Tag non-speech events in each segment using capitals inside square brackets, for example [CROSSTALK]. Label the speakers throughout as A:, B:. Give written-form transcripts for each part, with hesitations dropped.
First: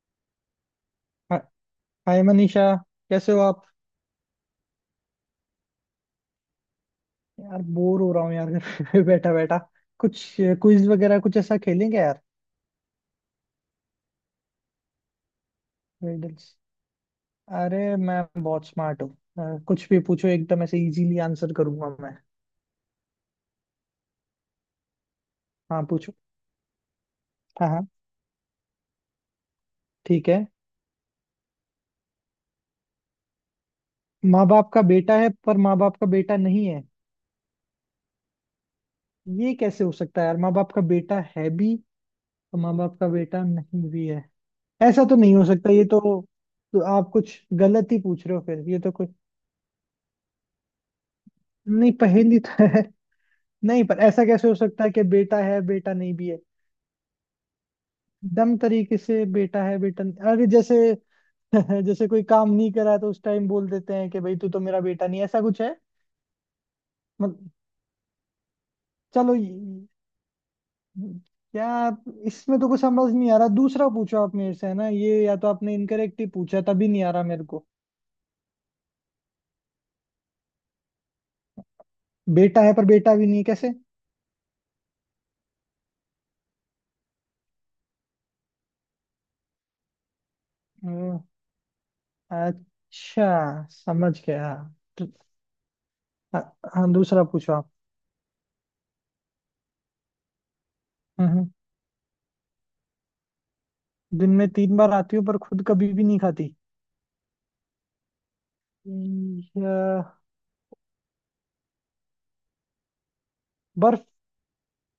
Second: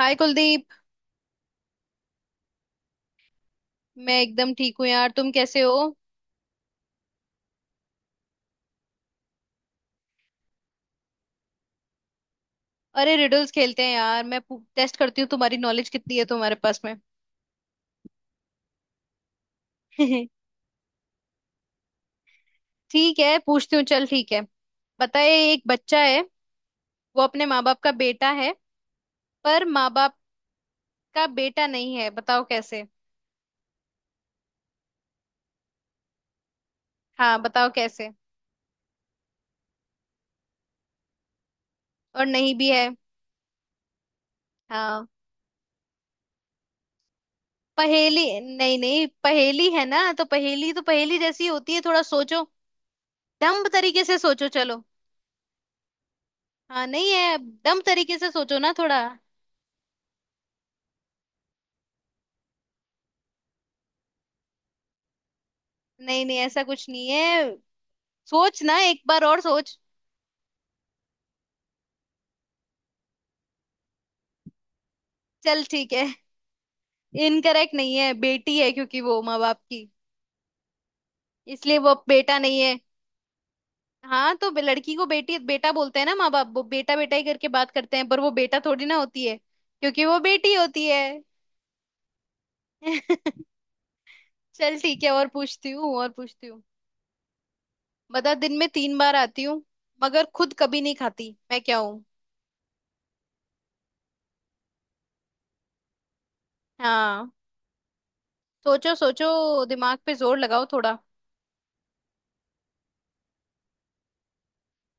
A: हाय कुलदीप।
B: हा- हाय मनीषा। कैसे हो आप?
A: मैं एकदम ठीक हूँ यार, तुम कैसे हो?
B: यार बोर हो रहा हूँ यार, घर पे [LAUGHS] बैठा बैठा कुछ क्विज वगैरह कुछ ऐसा खेलेंगे यार?
A: अरे रिडल्स खेलते हैं यार, मैं टेस्ट करती हूँ तुम्हारी नॉलेज कितनी है
B: रिडल्स।
A: तुम्हारे पास में।
B: अरे मैं बहुत स्मार्ट हूँ, कुछ भी
A: [LAUGHS]
B: पूछो, एकदम ऐसे इजीली आंसर करूंगा मैं।
A: ठीक है, पूछती हूँ, चल ठीक है। बताए, एक
B: हाँ,
A: बच्चा
B: पूछो।
A: है, वो अपने माँ
B: हाँ
A: बाप
B: हाँ,
A: का बेटा है, पर माँ बाप
B: ठीक है।
A: का बेटा नहीं है, बताओ कैसे?
B: माँ बाप का बेटा है पर माँ बाप का बेटा नहीं है।
A: हाँ, बताओ कैसे?
B: ये कैसे हो सकता है यार? माँ बाप का बेटा है भी
A: और नहीं
B: और
A: भी
B: माँ
A: है।
B: बाप का बेटा नहीं भी है। ऐसा
A: हाँ।
B: तो नहीं हो सकता ये तो। तो आप कुछ गलत ही
A: पहेली,
B: पूछ रहे हो फिर,
A: नहीं
B: ये तो
A: नहीं,
B: कुछ।
A: पहेली है ना, तो पहेली जैसी ही होती है,
B: नहीं,
A: थोड़ा
B: पहेली
A: सोचो।
B: तो है।
A: दम्ब
B: नहीं पर
A: तरीके से
B: ऐसा
A: सोचो,
B: कैसे हो
A: चलो।
B: सकता है कि बेटा है बेटा नहीं भी है।
A: हाँ, नहीं है, दम तरीके से
B: दम
A: सोचो ना
B: तरीके
A: थोड़ा।
B: से बेटा है बेटा नहीं- अरे जैसे [LAUGHS] जैसे कोई काम नहीं करा तो उस टाइम बोल देते हैं कि भाई तू तो मेरा बेटा नहीं है, ऐसा कुछ है।
A: नहीं नहीं, ऐसा कुछ नहीं
B: मतलब।
A: है। सोच ना, एक बार
B: चलो
A: और सोच।
B: यार, इसमें तो कुछ समझ नहीं आ रहा, दूसरा पूछो आप मेरे से, है ना? ये या तो
A: चल
B: आपने
A: ठीक है,
B: इनकरेक्ट ही पूछा तभी नहीं आ रहा मेरे को।
A: इनकरेक्ट नहीं है, बेटी है क्योंकि वो माँ बाप की, इसलिए वो बेटा नहीं
B: बेटा है
A: है।
B: पर बेटा भी नहीं है, कैसे?
A: हाँ तो लड़की को बेटी बेटा बोलते हैं ना माँ बाप, वो बेटा बेटा ही करके बात करते हैं, पर वो बेटा थोड़ी ना होती है, क्योंकि वो बेटी होती है।
B: हम्म, अच्छा,
A: [LAUGHS]
B: समझ गया।
A: चल ठीक
B: तो-
A: है, और पूछती हूँ, और
B: हाँ
A: पूछती हूँ।
B: हाँ, दूसरा पूछो आप।
A: बता, दिन में 3 बार आती हूँ मगर खुद कभी नहीं खाती,
B: हम्म,
A: मैं क्या हूँ?
B: दिन में तीन बार आती हूँ पर खुद कभी भी नहीं खाती।
A: हाँ, सोचो सोचो। दिमाग पे
B: यह-
A: जोर लगाओ थोड़ा।
B: बर्फ।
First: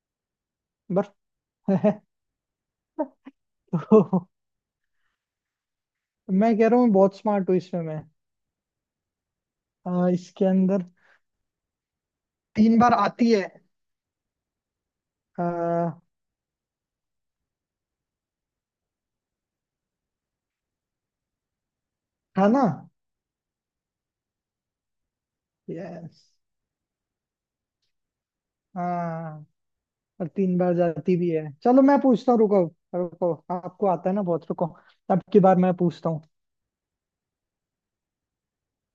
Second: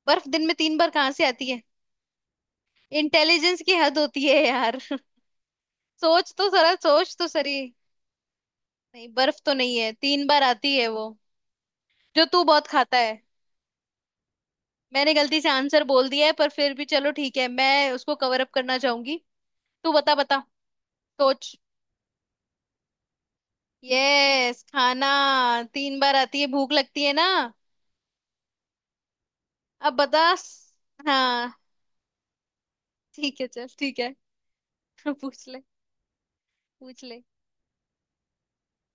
A: बर्फ दिन में 3 बार कहाँ
B: बर्फ
A: से आती है?
B: [LAUGHS] है।
A: इंटेलिजेंस की हद होती
B: तो
A: है यार। [LAUGHS] सोच तो
B: मैं कह
A: जरा,
B: रहा हूँ
A: सोच
B: बहुत
A: तो
B: स्मार्ट हूँ
A: सही।
B: इसमें मैं।
A: नहीं, बर्फ तो नहीं है, 3 बार
B: इसके
A: आती
B: अंदर
A: है वो, जो तू बहुत
B: तीन बार
A: खाता है।
B: आती है।
A: मैंने गलती से आंसर
B: अ,
A: बोल दिया है, पर फिर भी चलो ठीक है, मैं उसको कवर अप करना चाहूंगी। तू बता बता, सोच।
B: है ना?
A: यस, खाना। 3 बार
B: यस।
A: आती है, भूख लगती है ना।
B: हाँ
A: अब
B: और
A: बता
B: तीन बार जाती भी है।
A: हाँ
B: चलो मैं पूछता हूँ, रुको। रुको,
A: ठीक है, चल
B: आपको
A: ठीक
B: आता
A: है।
B: है ना बहुत, रुको।
A: [LAUGHS]
B: अब की
A: पूछ
B: बार
A: ले,
B: मैं पूछता हूँ।
A: पूछ ले।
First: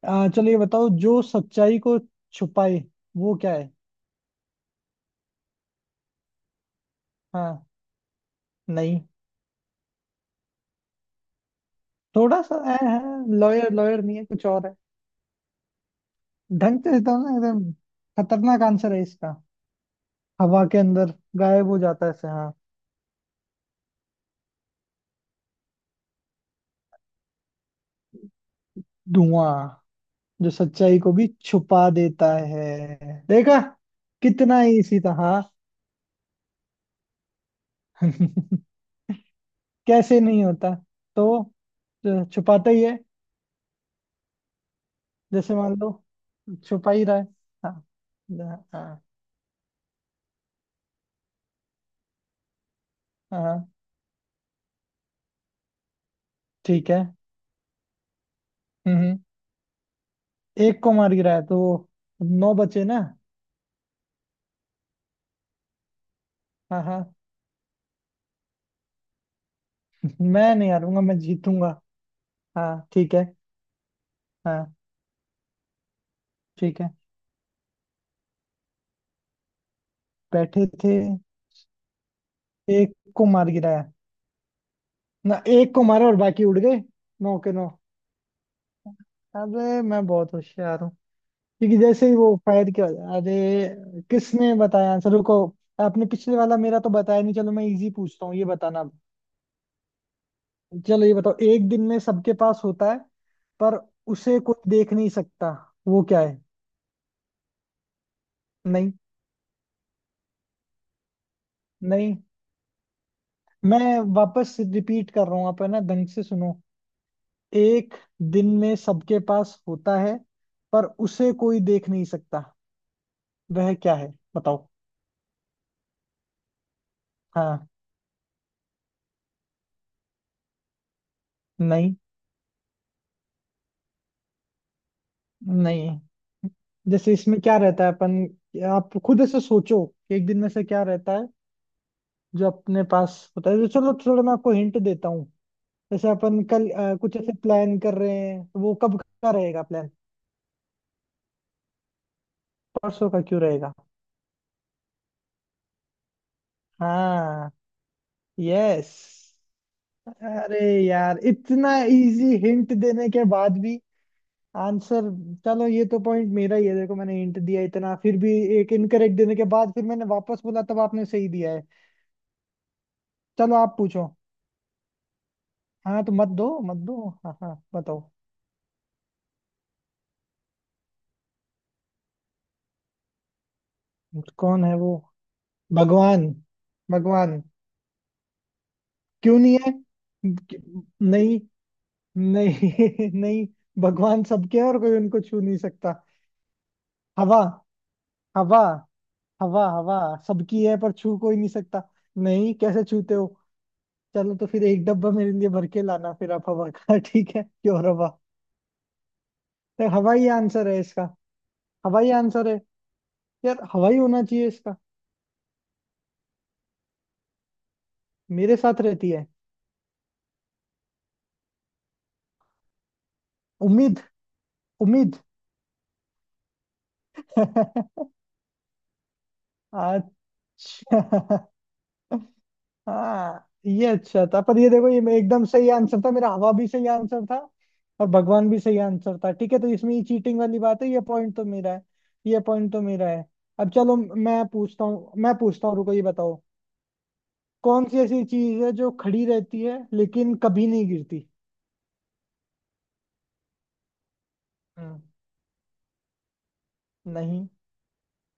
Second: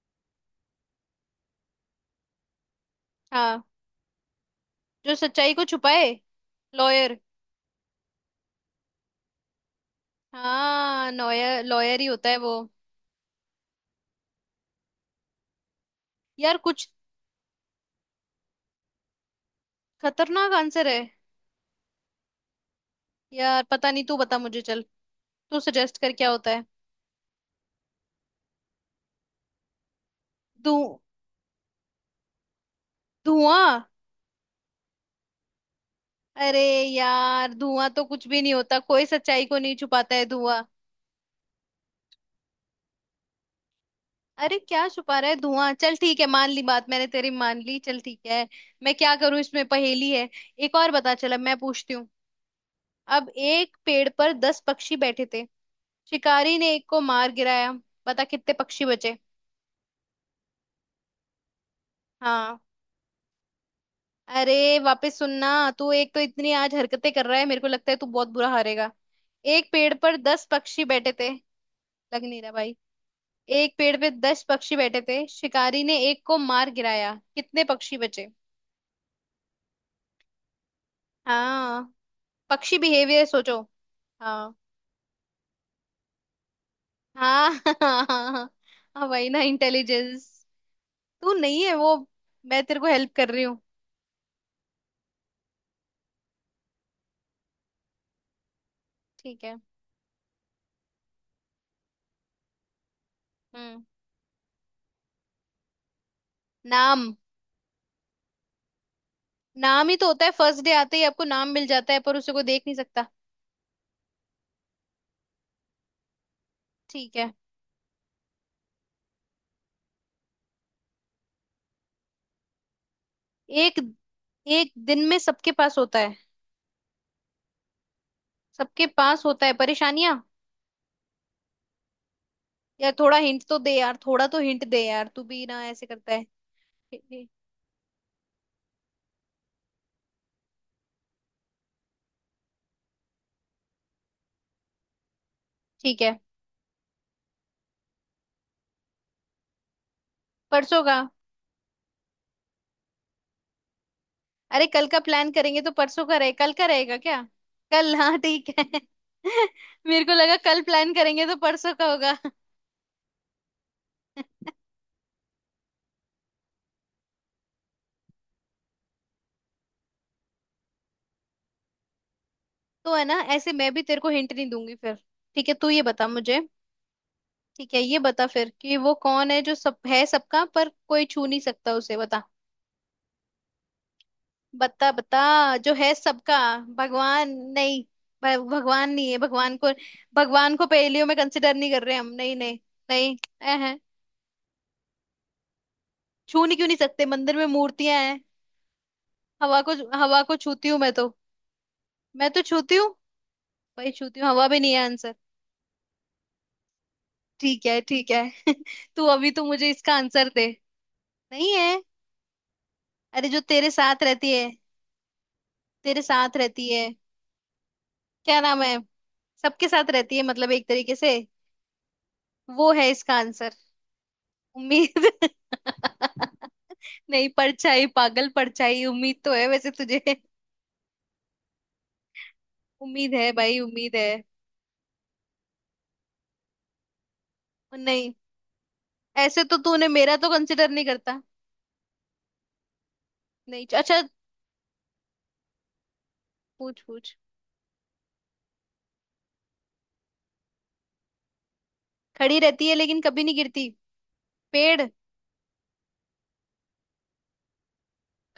B: चलो ये बताओ, जो सच्चाई को छुपाए वो क्या
A: हाँ,
B: है?
A: जो सच्चाई को छुपाए, लॉयर।
B: हाँ। नहीं।
A: हाँ, लॉयर लॉयर ही होता है
B: थोड़ा सा।
A: वो।
B: लॉयर लॉयर नहीं है, कुछ और है।
A: यार
B: ढंग
A: कुछ।
B: से बताओ ना एकदम। खतरनाक आंसर है इसका।
A: खतरनाक
B: हवा के
A: आंसर है।
B: अंदर गायब हो जाता है ऐसे, हाँ।
A: यार पता नहीं, तू बता मुझे चल। तू सजेस्ट कर क्या होता है।
B: धुआं, जो
A: धु
B: सच्चाई को भी छुपा देता है। देखा,
A: धुआं।
B: कितना इसी तरह।
A: अरे यार, धुआं तो कुछ भी नहीं
B: [LAUGHS]
A: होता, कोई सच्चाई को नहीं छुपाता
B: कैसे
A: है
B: नहीं
A: धुआं।
B: होता? तो जो छुपाता ही है।
A: अरे क्या छुपा रहा है
B: जैसे
A: धुआं,
B: मान लो,
A: चल ठीक है, मान ली बात,
B: छुपा ही
A: मैंने
B: रहा है।
A: तेरी मान
B: हाँ,
A: ली, चल ठीक है।
B: हाँ,
A: मैं
B: हाँ,
A: क्या करूं, इसमें पहेली है। एक और बता, चल अब मैं पूछती हूँ। अब
B: हाँ,
A: एक पेड़ पर 10 पक्षी बैठे थे, शिकारी ने एक
B: ठीक है।
A: को मार गिराया, बता कितने पक्षी
B: हम्म
A: बचे?
B: हम्म, एक को मार गिराया तो नौ
A: हाँ।
B: बचे ना?
A: अरे वापस सुनना। तू एक तो इतनी आज
B: हाँ,
A: हरकतें
B: हाँ।
A: कर रहा है, मेरे को लगता है तू बहुत बुरा हारेगा। एक पेड़ पर 10
B: मैं नहीं
A: पक्षी
B: हारूंगा,
A: बैठे
B: मैं
A: थे।
B: जीतूंगा।
A: लग नहीं रहा भाई।
B: हाँ ठीक है।
A: एक पेड़ पे 10
B: हाँ
A: पक्षी बैठे थे, शिकारी ने एक को मार
B: ठीक है।
A: गिराया, कितने पक्षी बचे?
B: बैठे थे।
A: हाँ। पक्षी
B: एक को
A: बिहेवियर
B: मार
A: सोचो।
B: गिराया।
A: हाँ
B: ना, एक को मारा और बाकी उड़ गए। नौ
A: हाँ।
B: के नौ।
A: [LAUGHS] हाँ हाँ। हाँ, वही ना,
B: अबे, मैं
A: इंटेलिजेंस।
B: बहुत होशियार हूँ।
A: तू नहीं है
B: क्योंकि
A: वो।
B: जैसे ही वो
A: मैं
B: फायर
A: तेरे को
B: किया।
A: हेल्प कर रही हूँ।
B: अरे, किसने बताया आंसर, रुको। आपने पिछले वाला मेरा तो बताया नहीं, चलो मैं इजी पूछता हूँ, ये बताना अब।
A: ठीक है।
B: चलो ये बताओ, एक दिन में सबके पास होता है पर
A: हम्म।
B: उसे कोई देख नहीं सकता, वो क्या है?
A: नाम।
B: नहीं,
A: नाम ही तो होता है, फर्स्ट डे आते ही आपको नाम मिल जाता है,
B: नहीं।
A: पर उसे कोई देख नहीं सकता।
B: मैं वापस रिपीट कर रहा हूँ, आप है ना, ढंग से सुनो।
A: ठीक है।
B: एक दिन में सबके पास होता है पर उसे कोई देख नहीं सकता, वह
A: एक
B: क्या है? बताओ।
A: एक दिन में सबके पास होता है।
B: हाँ।
A: सबके पास होता है परेशानियां।
B: नहीं,
A: यार थोड़ा हिंट तो दे, यार थोड़ा तो हिंट दे यार, तू भी ना ऐसे
B: नहीं।
A: करता है।
B: जैसे इसमें
A: [LAUGHS]
B: क्या रहता है अपन? आप खुद ऐसे सोचो कि एक दिन में से क्या रहता है जो अपने पास होता है। तो चलो, थोड़ा मैं आपको हिंट देता हूँ।
A: ठीक
B: जैसे
A: है।
B: अपन कल कुछ ऐसे प्लान कर रहे हैं, तो वो कब का रहेगा प्लान?
A: परसों का?
B: परसों का क्यों रहेगा?
A: अरे, कल का प्लान करेंगे तो परसों का रहे, कल का रहेगा क्या?
B: हाँ।
A: कल, हाँ ठीक है। [LAUGHS]
B: यस।
A: मेरे को लगा
B: अरे
A: कल प्लान
B: यार,
A: करेंगे तो
B: इतना
A: परसों का होगा। [LAUGHS]
B: इजी हिंट देने के बाद भी आंसर। चलो ये तो पॉइंट मेरा ही है, देखो मैंने हिंट दिया इतना, फिर भी। एक इनकरेक्ट देने के बाद फिर मैंने वापस बोला तब आपने सही दिया है।
A: तो है ना, ऐसे
B: चलो
A: मैं
B: आप
A: भी तेरे
B: पूछो।
A: को हिंट नहीं दूंगी फिर। ठीक है तू ये
B: हाँ
A: बता
B: तो मत
A: मुझे।
B: दो, मत दो, हाँ हाँ,
A: ठीक है, ये
B: बताओ।
A: बता फिर कि वो कौन है जो सब है सबका पर कोई छू नहीं सकता उसे, बता।
B: कौन है
A: बता
B: वो?
A: बता, जो है
B: भगवान।
A: सबका। भगवान
B: भगवान
A: नहीं। भगवान नहीं है,
B: क्यों
A: भगवान
B: नहीं
A: को।
B: है?
A: भगवान को
B: क्यों-
A: पहेलियों में
B: नहीं,
A: कंसिडर नहीं कर रहे हम, नहीं
B: नहीं,
A: नहीं।
B: [LAUGHS]
A: नहीं।
B: नहीं।
A: ऐ है।
B: भगवान सबके है और कोई उनको छू नहीं सकता।
A: छू नहीं क्यों नहीं सकते, मंदिर
B: हवा,
A: में मूर्तियां हैं।
B: हवा,
A: हवा
B: हवा,
A: को
B: हवा।
A: हवा को
B: सबकी
A: छूती
B: है
A: हूँ मैं
B: पर
A: तो।
B: छू कोई नहीं सकता।
A: मैं तो
B: नहीं,
A: छूती
B: कैसे
A: हूँ।
B: छूते हो?
A: भाई छूती हूँ,
B: चलो
A: हवा
B: तो
A: भी
B: फिर
A: नहीं है
B: एक डब्बा
A: आंसर।
B: मेरे लिए भर के लाना फिर आप हवा का [LAUGHS] ठीक है,
A: ठीक
B: क्यों
A: है,
B: हवा।
A: ठीक है। [LAUGHS] तू अभी तो मुझे
B: तो
A: इसका
B: हवा ही
A: आंसर दे।
B: आंसर है इसका।
A: नहीं है।
B: हवा ही आंसर है।
A: अरे, जो
B: यार
A: तेरे
B: हवा ही
A: साथ
B: होना
A: रहती
B: चाहिए
A: है,
B: इसका।
A: तेरे साथ रहती है। क्या
B: मेरे
A: नाम है?
B: साथ रहती है?
A: सबके साथ रहती है मतलब, एक तरीके से। वो है इसका आंसर।
B: उम्मीद।
A: उम्मीद?
B: उम्मीद
A: [LAUGHS] नहीं, परछाई
B: [LAUGHS]
A: पागल, परछाई। उम्मीद तो है वैसे तुझे।
B: अच्छा
A: [LAUGHS]
B: [LAUGHS]
A: उम्मीद है
B: हाँ
A: भाई,
B: ये
A: उम्मीद है।
B: अच्छा था, पर ये देखो, ये एकदम सही आंसर था मेरा, हवा भी सही आंसर था।
A: और
B: और
A: नहीं।
B: भगवान भी सही आंसर था।
A: ऐसे
B: ठीक
A: तो
B: है, तो
A: तूने
B: इसमें ये
A: मेरा तो
B: चीटिंग वाली
A: कंसिडर
B: बात
A: नहीं
B: है, ये
A: करता।
B: पॉइंट तो मेरा है। ये पॉइंट तो मेरा है।
A: नहीं,
B: अब चलो
A: अच्छा।
B: मैं पूछता हूँ, मैं पूछता हूँ, रुको, ये बताओ।
A: पूछ पूछ।
B: कौन सी ऐसी चीज है जो खड़ी रहती है लेकिन कभी नहीं गिरती?
A: खड़ी रहती है लेकिन कभी नहीं गिरती, पेड़।
B: हम्म, नहीं।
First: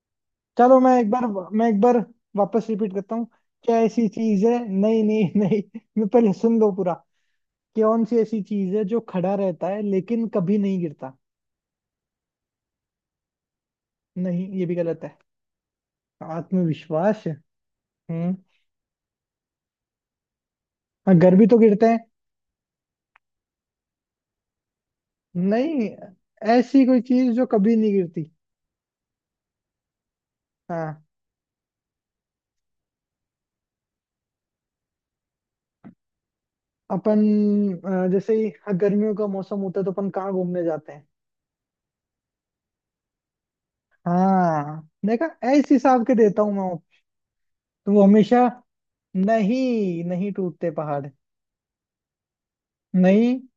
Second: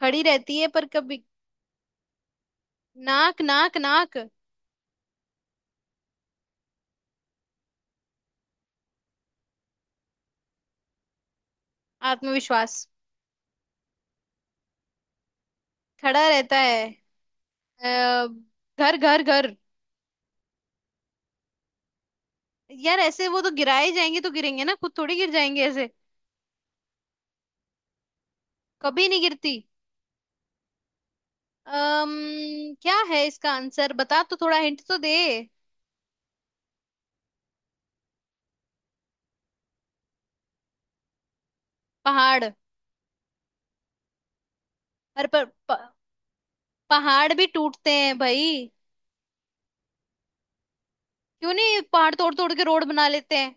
A: खड़ी रहती है
B: चलो
A: पर
B: मैं एक
A: कभी।
B: बार मैं एक बार वापस रिपीट करता हूँ।
A: नाक नाक
B: क्या ऐसी
A: नाक।
B: चीज है, नहीं नहीं नहीं, मैं पहले सुन लो पूरा। कौन सी ऐसी चीज है जो खड़ा रहता है लेकिन कभी नहीं गिरता?
A: आत्मविश्वास।
B: नहीं, ये भी गलत है।
A: खड़ा रहता है।
B: आत्मविश्वास है।
A: अ,
B: हम्म।
A: घर घर घर।
B: हाँ, घर भी तो गिरते हैं।
A: यार ऐसे वो तो गिराए जाएंगे तो गिरेंगे ना, खुद थोड़ी गिर जाएंगे
B: नहीं।
A: ऐसे।
B: ऐसी कोई चीज जो कभी नहीं गिरती।
A: कभी नहीं गिरती।
B: हाँ।
A: क्या है इसका आंसर, बता तो, थोड़ा हिंट तो दे।
B: अपन। जैसे ही हाँ, गर्मियों का मौसम होता है तो अपन कहाँ घूमने जाते हैं?
A: पहाड़।
B: हाँ देखा।
A: अरे पर,
B: ऐसे हिसाब के देता हूँ मैं वो।
A: पहाड़ भी टूटते
B: तो वो
A: हैं
B: हमेशा।
A: भाई।
B: नहीं, नहीं टूटते पहाड़।
A: क्यों नहीं, पहाड़ तोड़ तोड़ के रोड बना लेते
B: नहीं,
A: हैं।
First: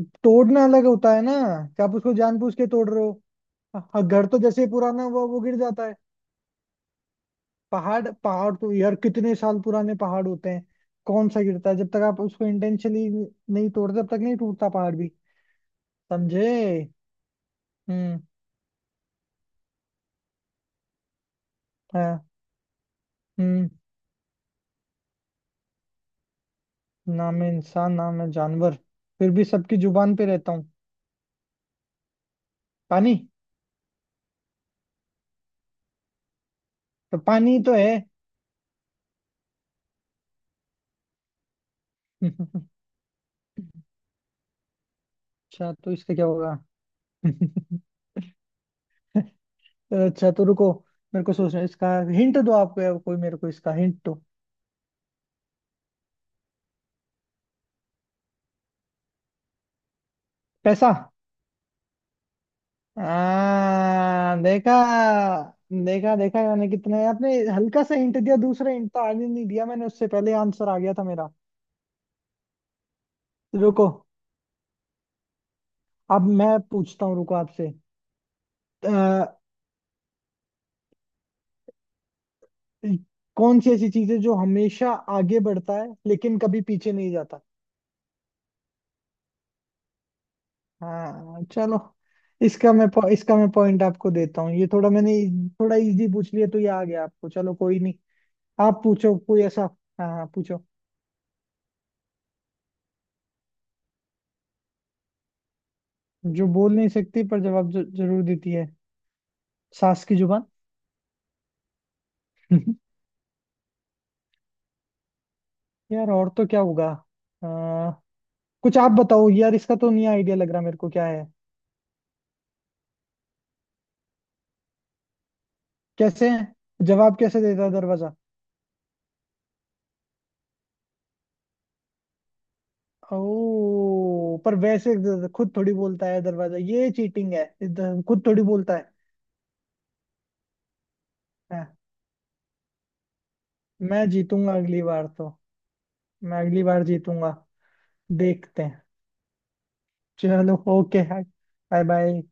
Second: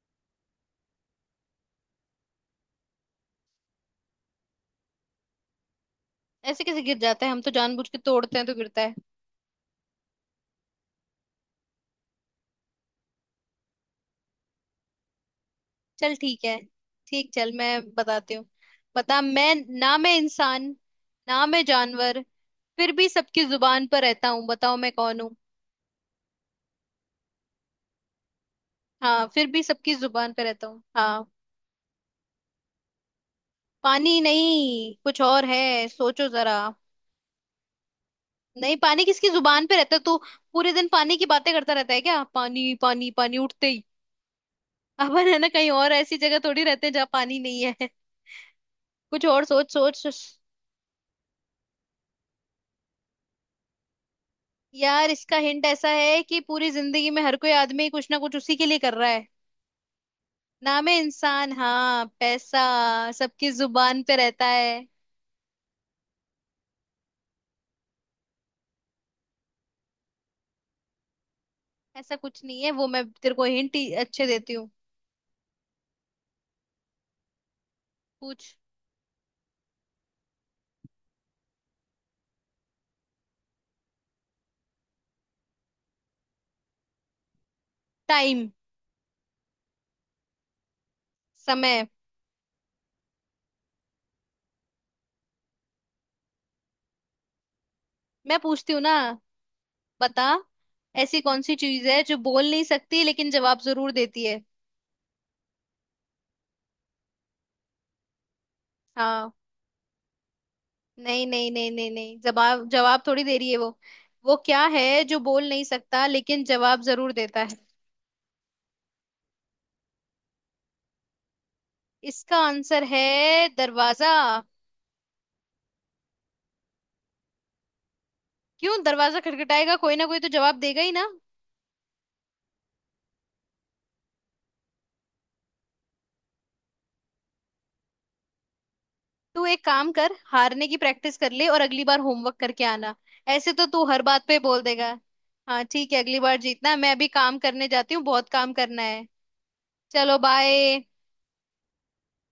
B: तोड़ना अलग होता है ना। क्या आप उसको जानबूझ के तोड़ रहे हो? हाँ, घर तो जैसे ही पुराना हुआ वो गिर जाता है।
A: ऐसे कैसे गिर जाता है, हम तो जानबूझ के
B: पहाड़,
A: तोड़ते हैं तो
B: पहाड़ तो
A: गिरता है।
B: यार कितने साल पुराने पहाड़ होते हैं। कौन सा गिरता है, जब तक आप उसको इंटेंशनली नहीं तोड़ते तब तक नहीं टूटता पहाड़ भी।
A: चल ठीक
B: समझे?
A: है। ठीक चल, मैं
B: हम्म।
A: बताती हूँ। बता, मैं ना मैं इंसान, ना मैं जानवर,
B: हाँ।
A: फिर भी सबकी
B: हम्म।
A: जुबान पर रहता हूँ, बताओ मैं कौन हूँ?
B: ना मैं इंसान, ना मैं जानवर,
A: हाँ,
B: फिर भी
A: फिर भी
B: सबकी
A: सबकी
B: जुबान पे
A: जुबान पर
B: रहता
A: रहता
B: हूँ।
A: हूँ, हाँ।
B: पानी।
A: पानी नहीं, कुछ और है, सोचो जरा।
B: तो पानी तो है।
A: नहीं पानी, किसकी जुबान पे रहता है तो? पूरे दिन पानी की बातें करता रहता है क्या, पानी
B: [LAUGHS]
A: पानी पानी उठते ही। अपन है ना, कहीं
B: अच्छा,
A: और
B: तो इसका
A: ऐसी
B: क्या
A: जगह
B: होगा?
A: थोड़ी रहते हैं जहाँ पानी नहीं है। [LAUGHS] कुछ
B: [LAUGHS]
A: और सोच सोच।
B: अच्छा, तो रुको। मेरे को सोचना है, इसका हिंट दो आपको, कोई मेरे को इसका हिंट दो।
A: यार इसका हिंट ऐसा है कि पूरी जिंदगी में हर कोई आदमी कुछ ना कुछ उसी के लिए कर रहा है। नाम
B: पैसा।
A: है इंसान। हाँ, पैसा। सबकी जुबान पे
B: हाँ,
A: रहता
B: देखा,
A: है।
B: देखा, देखा मैंने, कितने आपने हल्का सा हिंट दिया, दूसरा हिंट तो आगे नहीं दिया मैंने, उससे पहले आंसर आ गया था मेरा।
A: ऐसा कुछ नहीं है वो, मैं तेरे को हिंट
B: रुको,
A: अच्छे देती हूँ।
B: अब मैं पूछता हूँ, रुको आपसे।
A: पूछ।
B: अ, कौन सी ऐसी चीज है जो हमेशा आगे बढ़ता है लेकिन कभी पीछे नहीं जाता?
A: टाइम,
B: हाँ चलो।
A: समय।
B: इसका मैं पॉइंट आपको देता हूँ, ये थोड़ा मैंने थोड़ा इजी पूछ लिया तो ये आ गया आपको, चलो कोई नहीं।
A: मैं पूछती हूँ
B: आप
A: ना।
B: पूछो कोई ऐसा। हाँ
A: बता,
B: हाँ, पूछो।
A: ऐसी कौन सी चीज है जो बोल नहीं सकती लेकिन जवाब जरूर देती है?
B: जो बोल नहीं सकती पर जवाब जरूर देती है।
A: हाँ।
B: सास की जुबान।
A: नहीं नहीं नहीं नहीं नहीं, जवाब
B: [LAUGHS]
A: जवाब थोड़ी दे रही है वो। वो क्या है जो बोल नहीं सकता
B: यार और
A: लेकिन
B: तो क्या
A: जवाब
B: होगा?
A: जरूर देता है।
B: आ, कुछ आप बताओ यार, इसका तो नहीं आइडिया लग रहा मेरे को, क्या है?
A: इसका आंसर है दरवाजा।
B: कैसे है? जवाब कैसे देता है दरवाजा?
A: क्यों, दरवाजा खटखटाएगा कोई, ना कोई तो जवाब देगा ही ना।
B: ओ पर वैसे खुद थोड़ी बोलता है दरवाजा, ये चीटिंग है इधर, खुद थोड़ी बोलता है।
A: तू एक काम कर, हारने की प्रैक्टिस कर ले, और
B: हाँ।
A: अगली बार होमवर्क करके आना। ऐसे तो तू हर
B: मैं
A: बात पे
B: जीतूंगा
A: बोल
B: अगली
A: देगा।
B: बार तो।
A: हाँ ठीक है, अगली बार
B: मैं अगली
A: जीतना,
B: बार
A: मैं अभी
B: जीतूंगा।
A: काम करने जाती हूँ, बहुत काम
B: देखते
A: करना
B: हैं।
A: है। चलो
B: चलो।
A: बाय।
B: ओके। Bye bye.